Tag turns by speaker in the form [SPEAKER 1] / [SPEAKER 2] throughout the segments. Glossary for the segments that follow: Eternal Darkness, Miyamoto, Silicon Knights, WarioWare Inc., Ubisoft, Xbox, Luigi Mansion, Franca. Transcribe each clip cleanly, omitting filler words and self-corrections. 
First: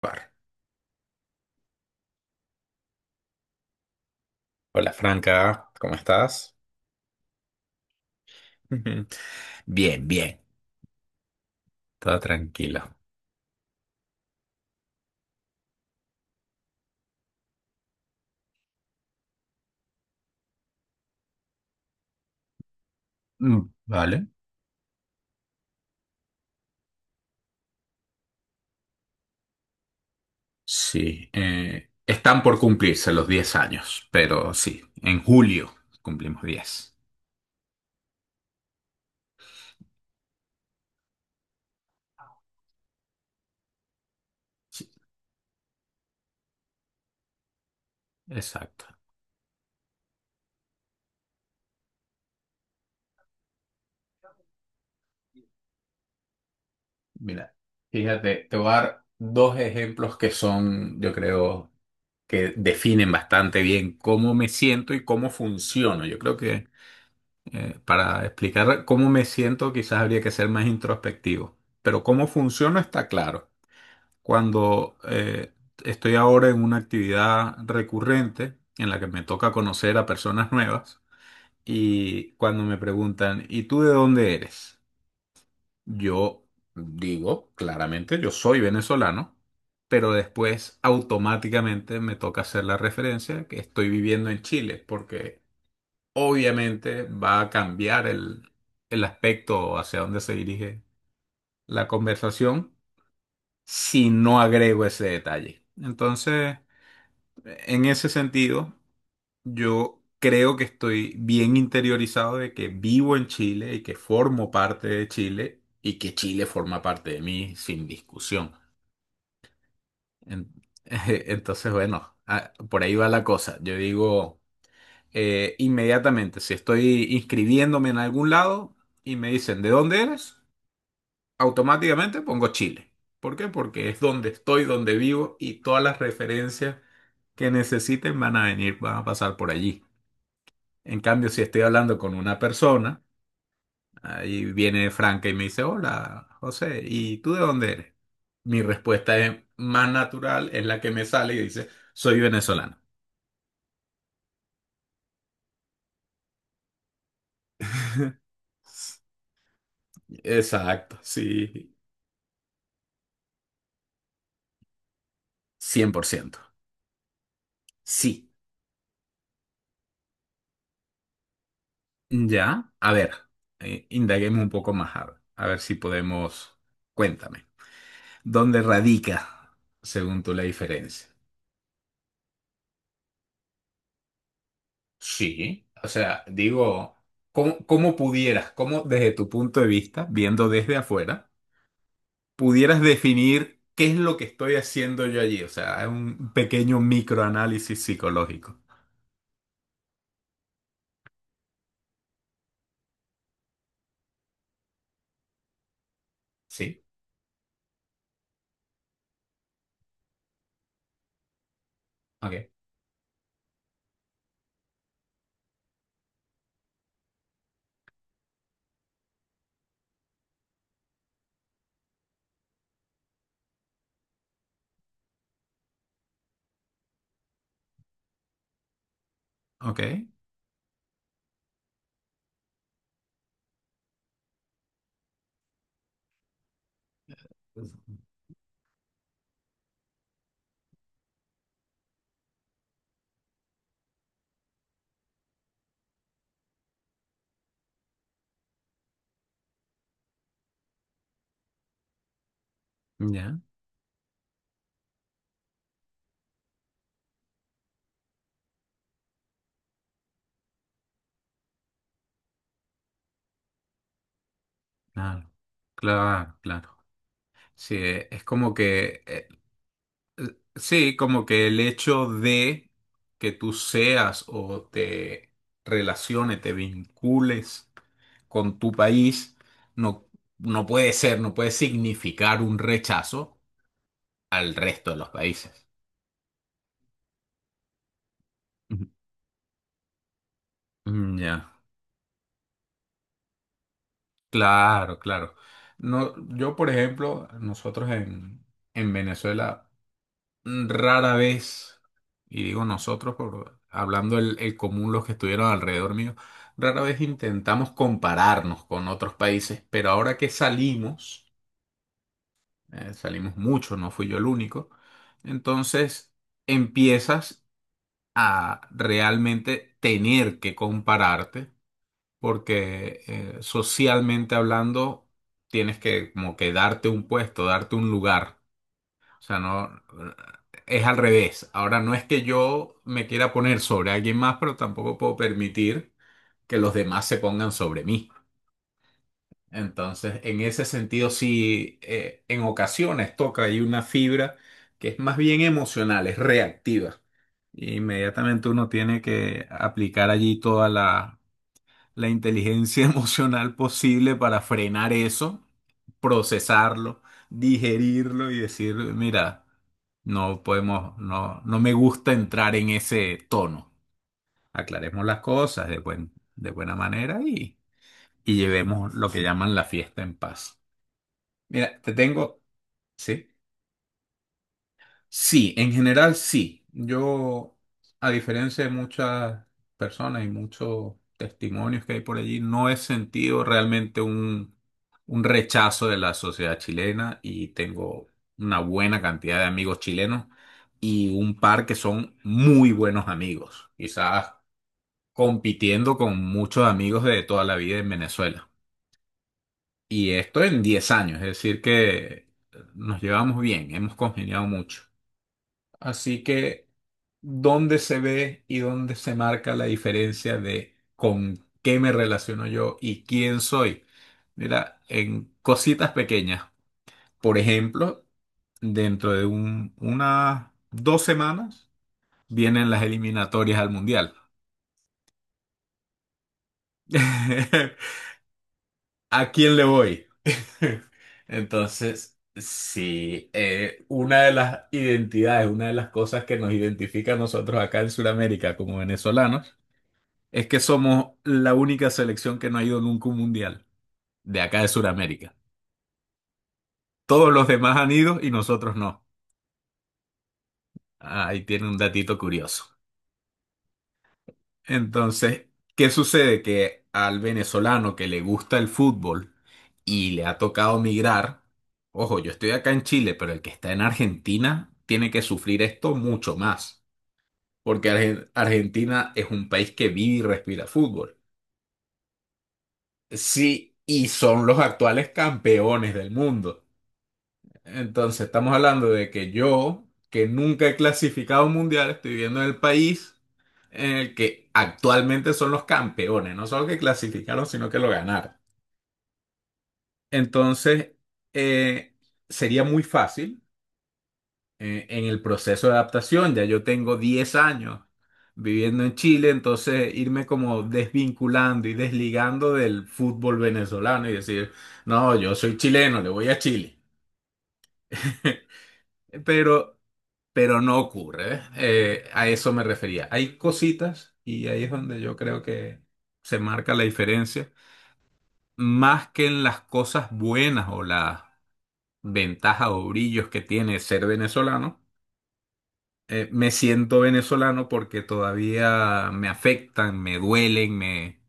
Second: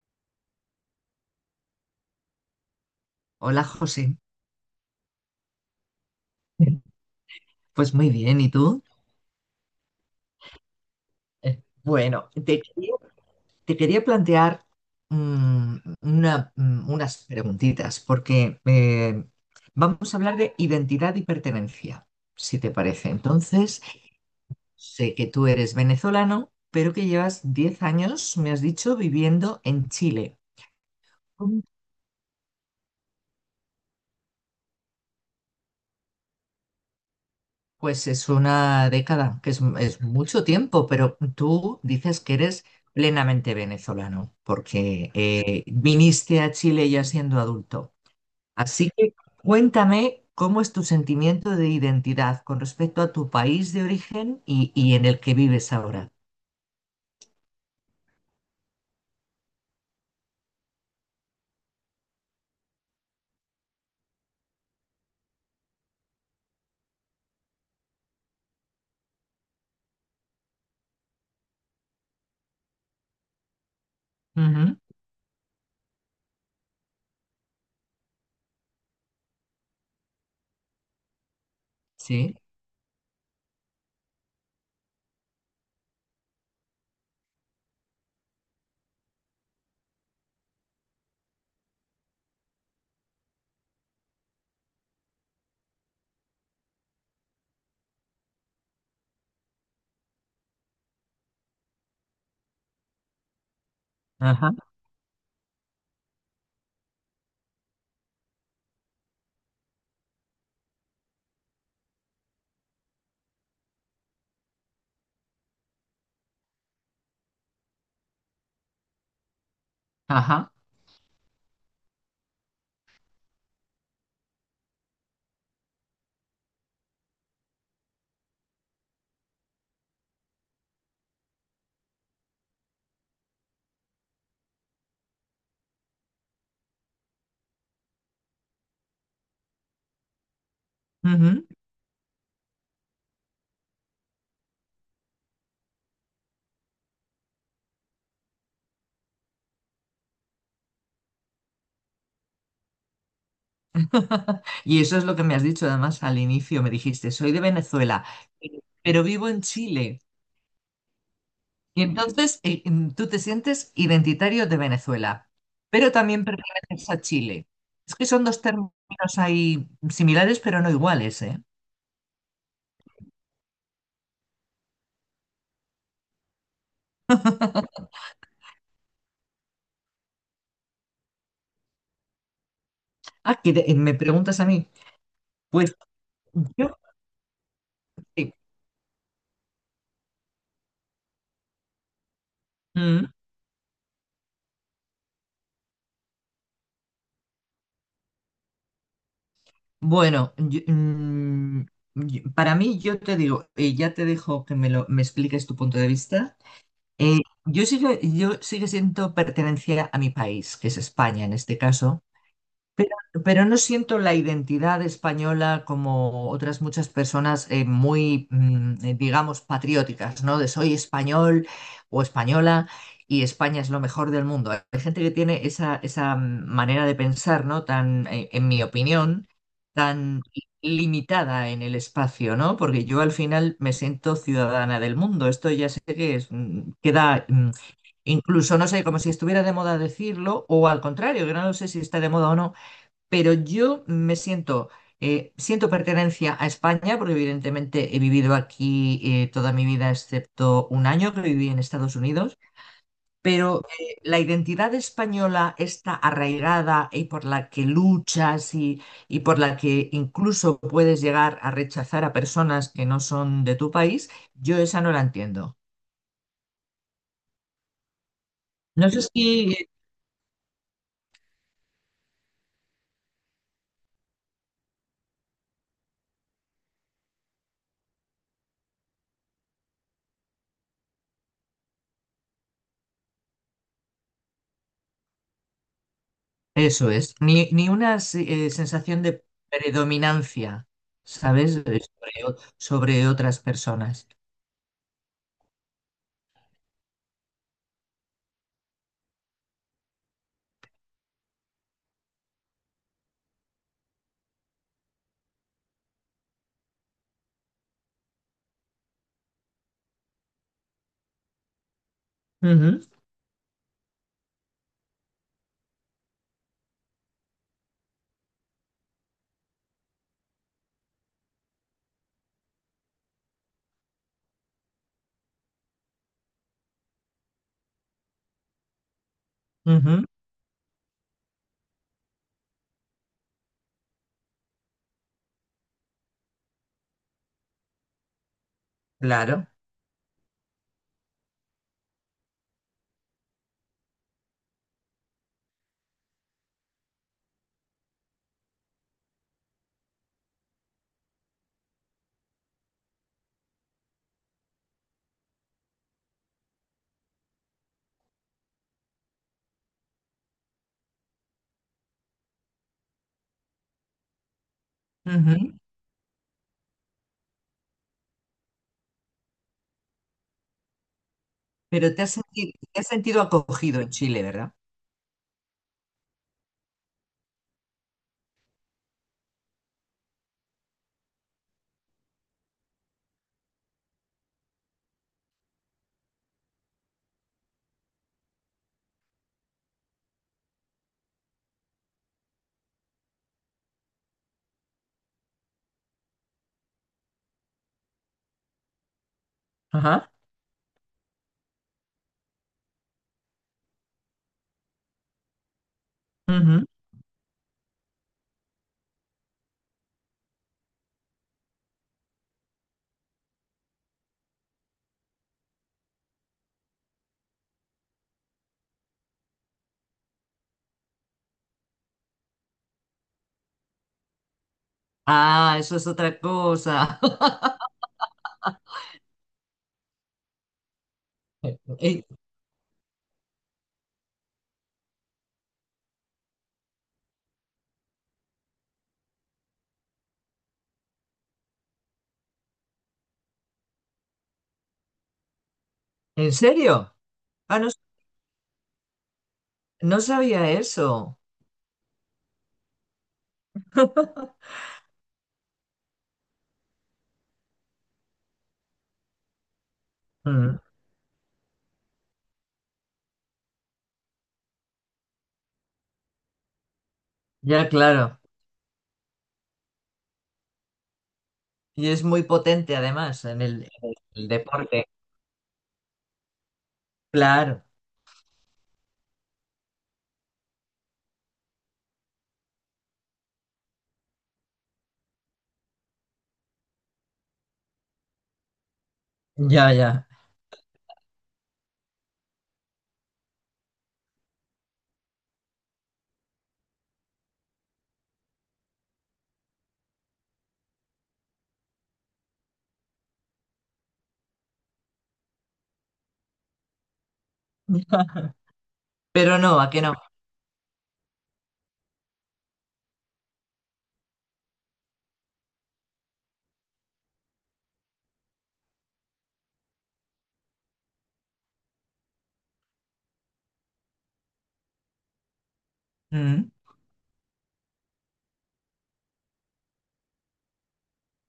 [SPEAKER 1] Bar.
[SPEAKER 2] Hola José,
[SPEAKER 1] Hola Franca, ¿cómo estás?
[SPEAKER 2] pues muy bien, ¿y tú?
[SPEAKER 1] Ujú. Bien, bien,
[SPEAKER 2] Eh,
[SPEAKER 1] todo
[SPEAKER 2] Bueno, te
[SPEAKER 1] tranquilo.
[SPEAKER 2] quería, Te quería plantear unas preguntitas, porque vamos a hablar de identidad y pertenencia, si te parece.
[SPEAKER 1] Mm,
[SPEAKER 2] Entonces,
[SPEAKER 1] vale.
[SPEAKER 2] sé que tú eres venezolano, pero que llevas 10 años, me has dicho, viviendo en Chile.
[SPEAKER 1] Sí, están por cumplirse los 10 años, pero sí, en julio cumplimos 10.
[SPEAKER 2] Pues es una década, que es mucho tiempo, pero tú dices que eres plenamente venezolano,
[SPEAKER 1] Sí,
[SPEAKER 2] porque viniste a Chile ya siendo adulto.
[SPEAKER 1] exacto.
[SPEAKER 2] Así que cuéntame cómo es tu sentimiento de identidad con respecto a tu país de origen y en el que vives ahora.
[SPEAKER 1] Mira, fíjate, te voy a dar dos ejemplos que son, yo creo, que definen bastante bien cómo me siento y cómo funciono. Yo creo que para explicar cómo me siento, quizás habría que ser más introspectivo, pero cómo funciona está claro.
[SPEAKER 2] Ujú,
[SPEAKER 1] Cuando estoy ahora en una actividad recurrente en la que me toca conocer a personas nuevas y
[SPEAKER 2] sí,
[SPEAKER 1] cuando me preguntan, ¿y tú de dónde eres? Yo digo claramente, yo soy venezolano, pero después automáticamente me toca hacer la referencia que estoy viviendo en Chile, porque obviamente va a cambiar el aspecto hacia dónde se dirige la conversación si no
[SPEAKER 2] ajá,
[SPEAKER 1] agrego ese detalle. Entonces, en ese sentido, yo creo que estoy bien interiorizado de que vivo en Chile y que formo parte de Chile y que Chile forma parte de mí sin discusión.
[SPEAKER 2] ajá.
[SPEAKER 1] En- Entonces, bueno, ah, por ahí va la cosa. Yo digo, inmediatamente. Si estoy inscribiéndome en algún lado y me dicen, ¿de dónde eres? Automáticamente pongo Chile. ¿Por qué? Porque es donde estoy, donde vivo y todas las referencias que necesiten van a venir, van a pasar por allí. En cambio, si
[SPEAKER 2] Ujú.
[SPEAKER 1] estoy hablando con una persona, ahí viene Franca y me dice, hola, José, ¿y tú de dónde eres? Mi respuesta es más natural, es la que me sale y dice, soy venezolano.
[SPEAKER 2] Y eso es lo que me has dicho, además, al inicio me dijiste, soy de Venezuela, pero vivo en Chile.
[SPEAKER 1] Exacto, sí,
[SPEAKER 2] Y entonces tú te sientes identitario de Venezuela,
[SPEAKER 1] cien
[SPEAKER 2] pero
[SPEAKER 1] por
[SPEAKER 2] también
[SPEAKER 1] ciento,
[SPEAKER 2] perteneces a Chile. Es que son
[SPEAKER 1] sí.
[SPEAKER 2] dos términos ahí similares, pero no iguales, ¿eh?
[SPEAKER 1] Ya, a ver, indaguemos un poco más, a ver si podemos. Cuéntame, ¿dónde radica, según tú, la diferencia?
[SPEAKER 2] Ah, que te- me preguntas a mí.
[SPEAKER 1] Sí,
[SPEAKER 2] Pues
[SPEAKER 1] o sea,
[SPEAKER 2] yo,
[SPEAKER 1] digo, cómo
[SPEAKER 2] sí.
[SPEAKER 1] pudieras, cómo desde tu punto de vista, viendo desde afuera, pudieras
[SPEAKER 2] Mm,
[SPEAKER 1] definir qué es lo que estoy haciendo yo allí? O sea, es un pequeño microanálisis psicológico.
[SPEAKER 2] bueno, yo- mm, para mí yo te digo, y ya te dejo que me expliques tu punto de vista.
[SPEAKER 1] Sí,
[SPEAKER 2] Eh, yo sigo siento pertenencia a mi país, que es España en este caso.
[SPEAKER 1] ok.
[SPEAKER 2] Pero, pero no siento la identidad española como otras muchas personas digamos, patrióticas, ¿no? De soy español o española y España es lo mejor del mundo. Hay gente que tiene esa manera de pensar, ¿no? Tan, en mi opinión,
[SPEAKER 1] Ok,
[SPEAKER 2] tan limitada en el espacio, ¿no? Porque yo al final me siento ciudadana del mundo. Esto ya sé que es, mm, queda mm, Incluso, no sé, como si estuviera de moda decirlo, o al contrario, que no lo sé si está de moda o no, pero yo me siento, siento pertenencia a España, porque evidentemente he vivido aquí toda mi vida, excepto un año que viví en Estados Unidos,
[SPEAKER 1] ya,
[SPEAKER 2] pero la identidad española está arraigada y por la que luchas y por la que incluso puedes llegar a rechazar a personas que no son de tu país, yo esa no la
[SPEAKER 1] claro.
[SPEAKER 2] entiendo.
[SPEAKER 1] Claro, claro. Sí, es como
[SPEAKER 2] No sé
[SPEAKER 1] que
[SPEAKER 2] si
[SPEAKER 1] sí, como que el hecho de que tú seas o te relaciones, te vincules con tu país, no, no puede ser, no puede significar un rechazo al resto de los países.
[SPEAKER 2] Eso es, ni una
[SPEAKER 1] Ujú.
[SPEAKER 2] sensación de predominancia,
[SPEAKER 1] Mm, ya.
[SPEAKER 2] ¿sabes? Sobre, sobre otras personas.
[SPEAKER 1] Claro, claro. No, yo, por ejemplo, nosotros en Venezuela rara vez, y digo nosotros, por, hablando el común, los que estuvieron alrededor mío, rara vez intentamos compararnos con otros países, pero ahora que salimos mucho, no fui yo el único, entonces empiezas a realmente tener que compararte, porque socialmente hablando, tienes que como que darte un puesto, darte un lugar. O sea, no,
[SPEAKER 2] Ujú, ujú,
[SPEAKER 1] es al revés. Ahora no es que yo me quiera poner sobre alguien más, pero tampoco puedo permitir que los demás se pongan sobre mí.
[SPEAKER 2] claro.
[SPEAKER 1] Entonces, en ese sentido, sí, en ocasiones toca ahí una fibra que es más bien emocional, es reactiva. Inmediatamente uno tiene que aplicar allí toda la inteligencia emocional posible para frenar eso, procesarlo, digerirlo y decir, mira, no podemos, no, no me gusta entrar en ese tono. Aclaremos las
[SPEAKER 2] Ujú.
[SPEAKER 1] cosas de buena manera y llevemos lo que llaman la fiesta en paz. Mira, te
[SPEAKER 2] Pero
[SPEAKER 1] tengo,
[SPEAKER 2] te has sentido
[SPEAKER 1] ¿sí?
[SPEAKER 2] acogido en Chile, ¿verdad?
[SPEAKER 1] Sí, en general sí. Yo, a diferencia de muchas personas y muchos testimonios que hay por allí, no he sentido realmente un rechazo de la sociedad chilena y tengo una buena cantidad de amigos chilenos y un par que son muy buenos amigos, quizás compitiendo con muchos amigos de toda la vida en Venezuela. Y
[SPEAKER 2] Ajá.
[SPEAKER 1] esto en 10 años, es decir, que nos llevamos bien, hemos congeniado mucho. Así
[SPEAKER 2] Ujú.
[SPEAKER 1] que, ¿dónde se ve y dónde se marca la diferencia de con qué me relaciono yo y quién soy? Mira, en cositas pequeñas. Por ejemplo, dentro de unas 2 semanas vienen las eliminatorias al Mundial.
[SPEAKER 2] Ah, eso es otra cosa.
[SPEAKER 1] ¿A quién le voy?
[SPEAKER 2] Eh,
[SPEAKER 1] Entonces, sí, una de las identidades, una de las cosas que nos identifica a nosotros acá en Sudamérica como venezolanos es que somos la única selección que no ha ido nunca a un mundial de acá de Sudamérica.
[SPEAKER 2] ¿En serio?
[SPEAKER 1] Todos los
[SPEAKER 2] Ah, no,
[SPEAKER 1] demás han ido y nosotros no.
[SPEAKER 2] no sabía eso.
[SPEAKER 1] Ah, ahí tiene un datito curioso. Entonces, ¿qué sucede? Que al venezolano que le gusta el fútbol y le ha
[SPEAKER 2] Mm,
[SPEAKER 1] tocado migrar, ojo, yo estoy acá en Chile, pero el que está en Argentina tiene que sufrir esto mucho más,
[SPEAKER 2] ya,
[SPEAKER 1] porque
[SPEAKER 2] claro.
[SPEAKER 1] Argentina es un país que vive y respira fútbol.
[SPEAKER 2] Y es muy potente además
[SPEAKER 1] Sí,
[SPEAKER 2] en
[SPEAKER 1] y
[SPEAKER 2] el
[SPEAKER 1] son los
[SPEAKER 2] deporte.
[SPEAKER 1] actuales campeones del mundo.
[SPEAKER 2] Claro.
[SPEAKER 1] Entonces, estamos hablando de que yo, que nunca he clasificado un mundial, estoy viviendo en el país en el que actualmente son los campeones, no solo que clasificaron, sino que lo ganaron.
[SPEAKER 2] Ya, ya.
[SPEAKER 1] Entonces, eh, sería muy fácil en el proceso de adaptación. Ya yo tengo 10 años viviendo en Chile, entonces irme como desvinculando y desligando del fútbol venezolano y decir, no, yo soy chileno, le voy a Chile.
[SPEAKER 2] Pero no, ¿a
[SPEAKER 1] Pero
[SPEAKER 2] qué no?
[SPEAKER 1] pero no ocurre. ¿Ves? A eso me refería. Hay cositas y ahí es donde yo creo que se marca la diferencia, más que en las cosas buenas o las ventajas o brillos que tiene ser venezolano. eh,
[SPEAKER 2] Mm,
[SPEAKER 1] me siento venezolano porque todavía me afectan, me duelen, me,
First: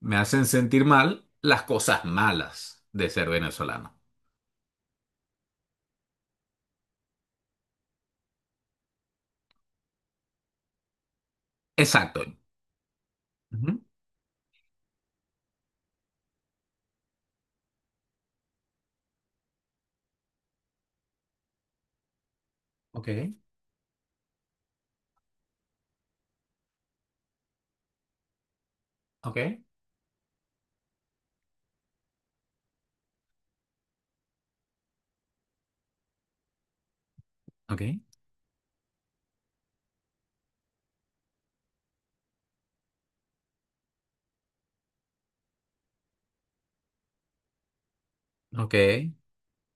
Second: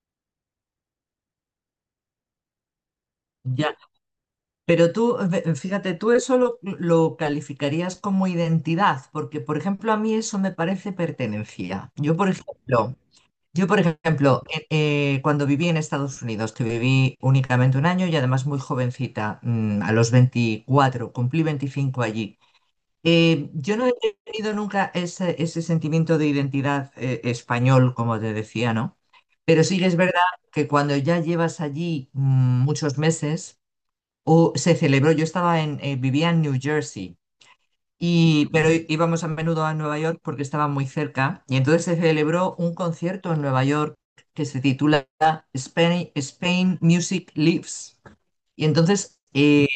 [SPEAKER 1] me hacen sentir mal las cosas malas de ser
[SPEAKER 2] ya,
[SPEAKER 1] venezolano.
[SPEAKER 2] pero tú, fíjate, tú eso lo calificarías como identidad, porque, por ejemplo, a mí eso me parece pertenencia. Yo,
[SPEAKER 1] Exacto.
[SPEAKER 2] por ejemplo, yo, por
[SPEAKER 1] Ujú.
[SPEAKER 2] ejemplo, eh, eh, cuando viví en Estados Unidos, que viví únicamente un año y además muy jovencita, a los 24 cumplí 25 allí.
[SPEAKER 1] Ok,
[SPEAKER 2] Yo no he tenido nunca ese sentimiento de identidad, español, como te decía, ¿no?
[SPEAKER 1] ok,
[SPEAKER 2] Pero sí que es verdad que cuando ya llevas allí muchos meses, O se celebró, yo estaba vivía en New Jersey,
[SPEAKER 1] ok,
[SPEAKER 2] y, pero íbamos a menudo a Nueva York porque estaba muy cerca, y entonces se celebró un concierto en Nueva York que se titula Spain, Spain Music Lives. Y
[SPEAKER 1] ok,
[SPEAKER 2] entonces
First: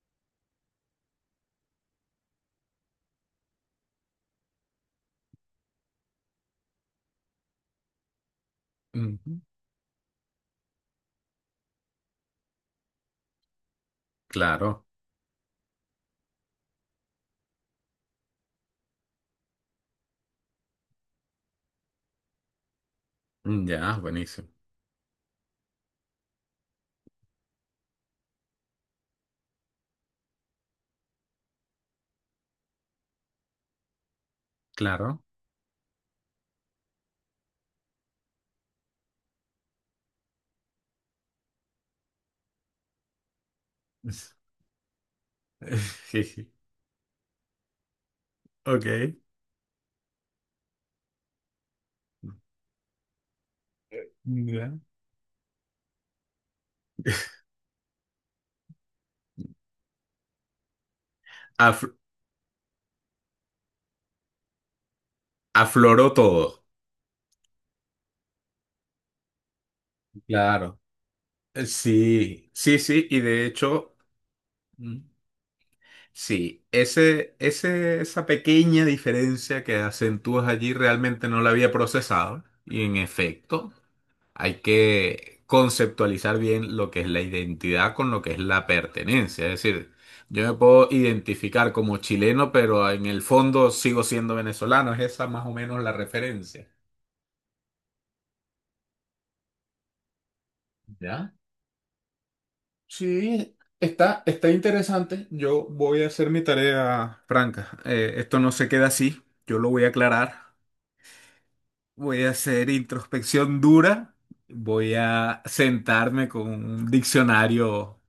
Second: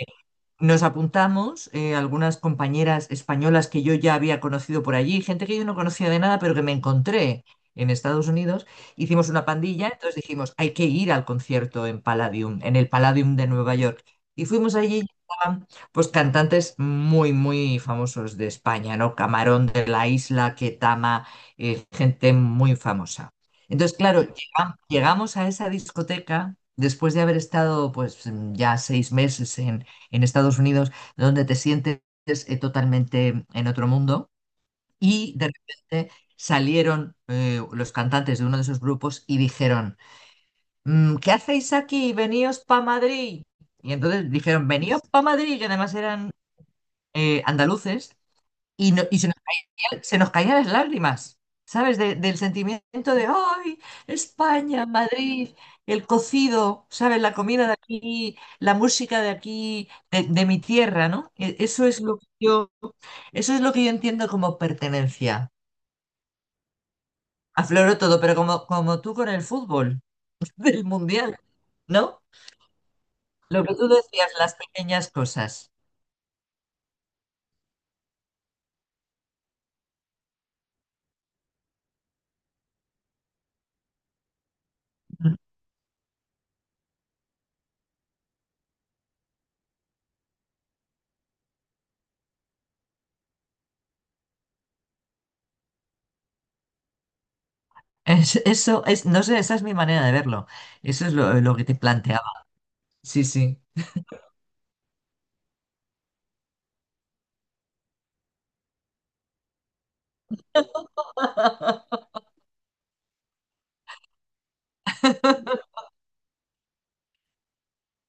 [SPEAKER 2] nos apuntamos, algunas compañeras españolas que yo ya había conocido por allí, gente que yo no conocía de nada, pero que me encontré en Estados Unidos. Hicimos
[SPEAKER 1] ujú,
[SPEAKER 2] una pandilla, entonces dijimos, hay que ir al concierto en Palladium, en el Palladium de Nueva York. Y fuimos
[SPEAKER 1] claro.
[SPEAKER 2] allí y estaban pues cantantes muy, muy famosos de España, ¿no? Camarón de la Isla, Ketama, gente muy famosa.
[SPEAKER 1] Ya,
[SPEAKER 2] Entonces, claro,
[SPEAKER 1] buenísimo.
[SPEAKER 2] llegamos a esa discoteca después de haber estado pues ya 6 meses en Estados Unidos, donde te sientes totalmente en otro mundo.
[SPEAKER 1] Claro.
[SPEAKER 2] Y de repente salieron los cantantes de uno de esos grupos y dijeron, "Mm, ¿qué hacéis aquí? Veníos pa' Madrid. Y entonces
[SPEAKER 1] Es-
[SPEAKER 2] dijeron, veníos pa' Madrid, que además eran
[SPEAKER 1] Jeje.
[SPEAKER 2] andaluces, y, no-
[SPEAKER 1] Ok.
[SPEAKER 2] y se se nos caían las lágrimas, ¿sabes? Del sentimiento de, ¡ay!
[SPEAKER 1] Ya.
[SPEAKER 2] España, Madrid, el cocido, ¿sabes? La comida de aquí, la música de aquí, de mi tierra, ¿no?
[SPEAKER 1] Af-
[SPEAKER 2] Eso es lo que yo, eso es lo que yo entiendo como pertenencia.
[SPEAKER 1] Afloró todo.
[SPEAKER 2] Afloró todo, pero como, como tú con el fútbol
[SPEAKER 1] Claro.
[SPEAKER 2] del mundial, ¿no?
[SPEAKER 1] Sí, sí, sí. Y de
[SPEAKER 2] Lo que tú
[SPEAKER 1] hecho,
[SPEAKER 2] decías, las
[SPEAKER 1] mm,
[SPEAKER 2] pequeñas cosas.
[SPEAKER 1] sí, esa pequeña diferencia que acentúas allí realmente no la había procesado. Y en efecto. Hay que conceptualizar bien lo que es la identidad con lo que es la pertenencia. Es decir, yo me puedo identificar como chileno, pero en el fondo sigo siendo venezolano. Es esa más o menos la referencia.
[SPEAKER 2] Eso es, no sé, esa es mi manera de verlo. Eso es
[SPEAKER 1] ¿Ya?
[SPEAKER 2] lo que te planteaba. Sí,
[SPEAKER 1] Sí,
[SPEAKER 2] sí.
[SPEAKER 1] está interesante. Yo voy a hacer mi tarea franca. Esto no se queda así. Yo lo voy a aclarar. Voy a hacer introspección dura. Voy a sentarme con un diccionario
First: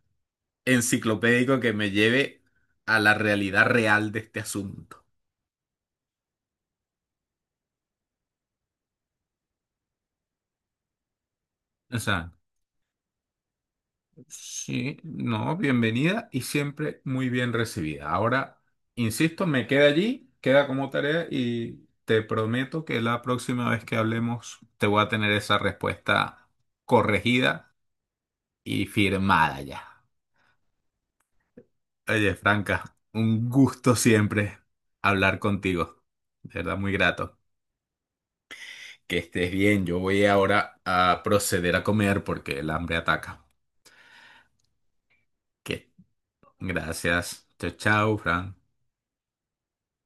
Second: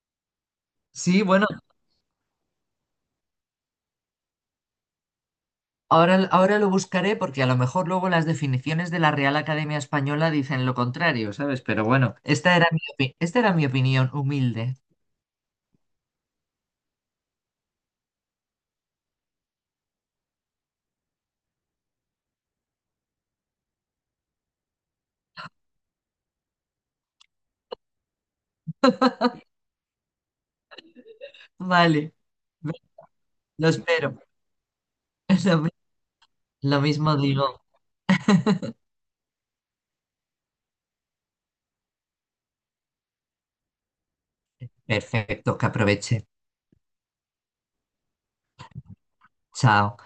[SPEAKER 2] Sí, bueno.
[SPEAKER 1] enciclopédico que me lleve a la realidad real de este asunto.
[SPEAKER 2] Ahora, ahora lo buscaré porque a lo mejor luego las definiciones de la Real Academia Española dicen lo contrario, ¿sabes? Pero bueno,
[SPEAKER 1] Exacto.
[SPEAKER 2] esta era mi esta era mi opinión humilde.
[SPEAKER 1] Sí, no, bienvenida y siempre muy bien recibida. Ahora, insisto, me queda allí, queda como tarea y te prometo que la próxima vez que hablemos te voy a tener esa respuesta corregida y firmada ya.
[SPEAKER 2] Vale,
[SPEAKER 1] Oye, Franca, un
[SPEAKER 2] lo
[SPEAKER 1] gusto
[SPEAKER 2] espero.
[SPEAKER 1] siempre hablar
[SPEAKER 2] Lo mi-
[SPEAKER 1] contigo. De verdad,
[SPEAKER 2] lo
[SPEAKER 1] muy
[SPEAKER 2] mismo
[SPEAKER 1] grato.
[SPEAKER 2] digo.
[SPEAKER 1] Que estés bien, yo voy ahora a proceder a comer porque el hambre ataca.
[SPEAKER 2] Perfecto, que
[SPEAKER 1] Que
[SPEAKER 2] aproveche.
[SPEAKER 1] Gracias. Chao, chao, Fran.
[SPEAKER 2] Chao.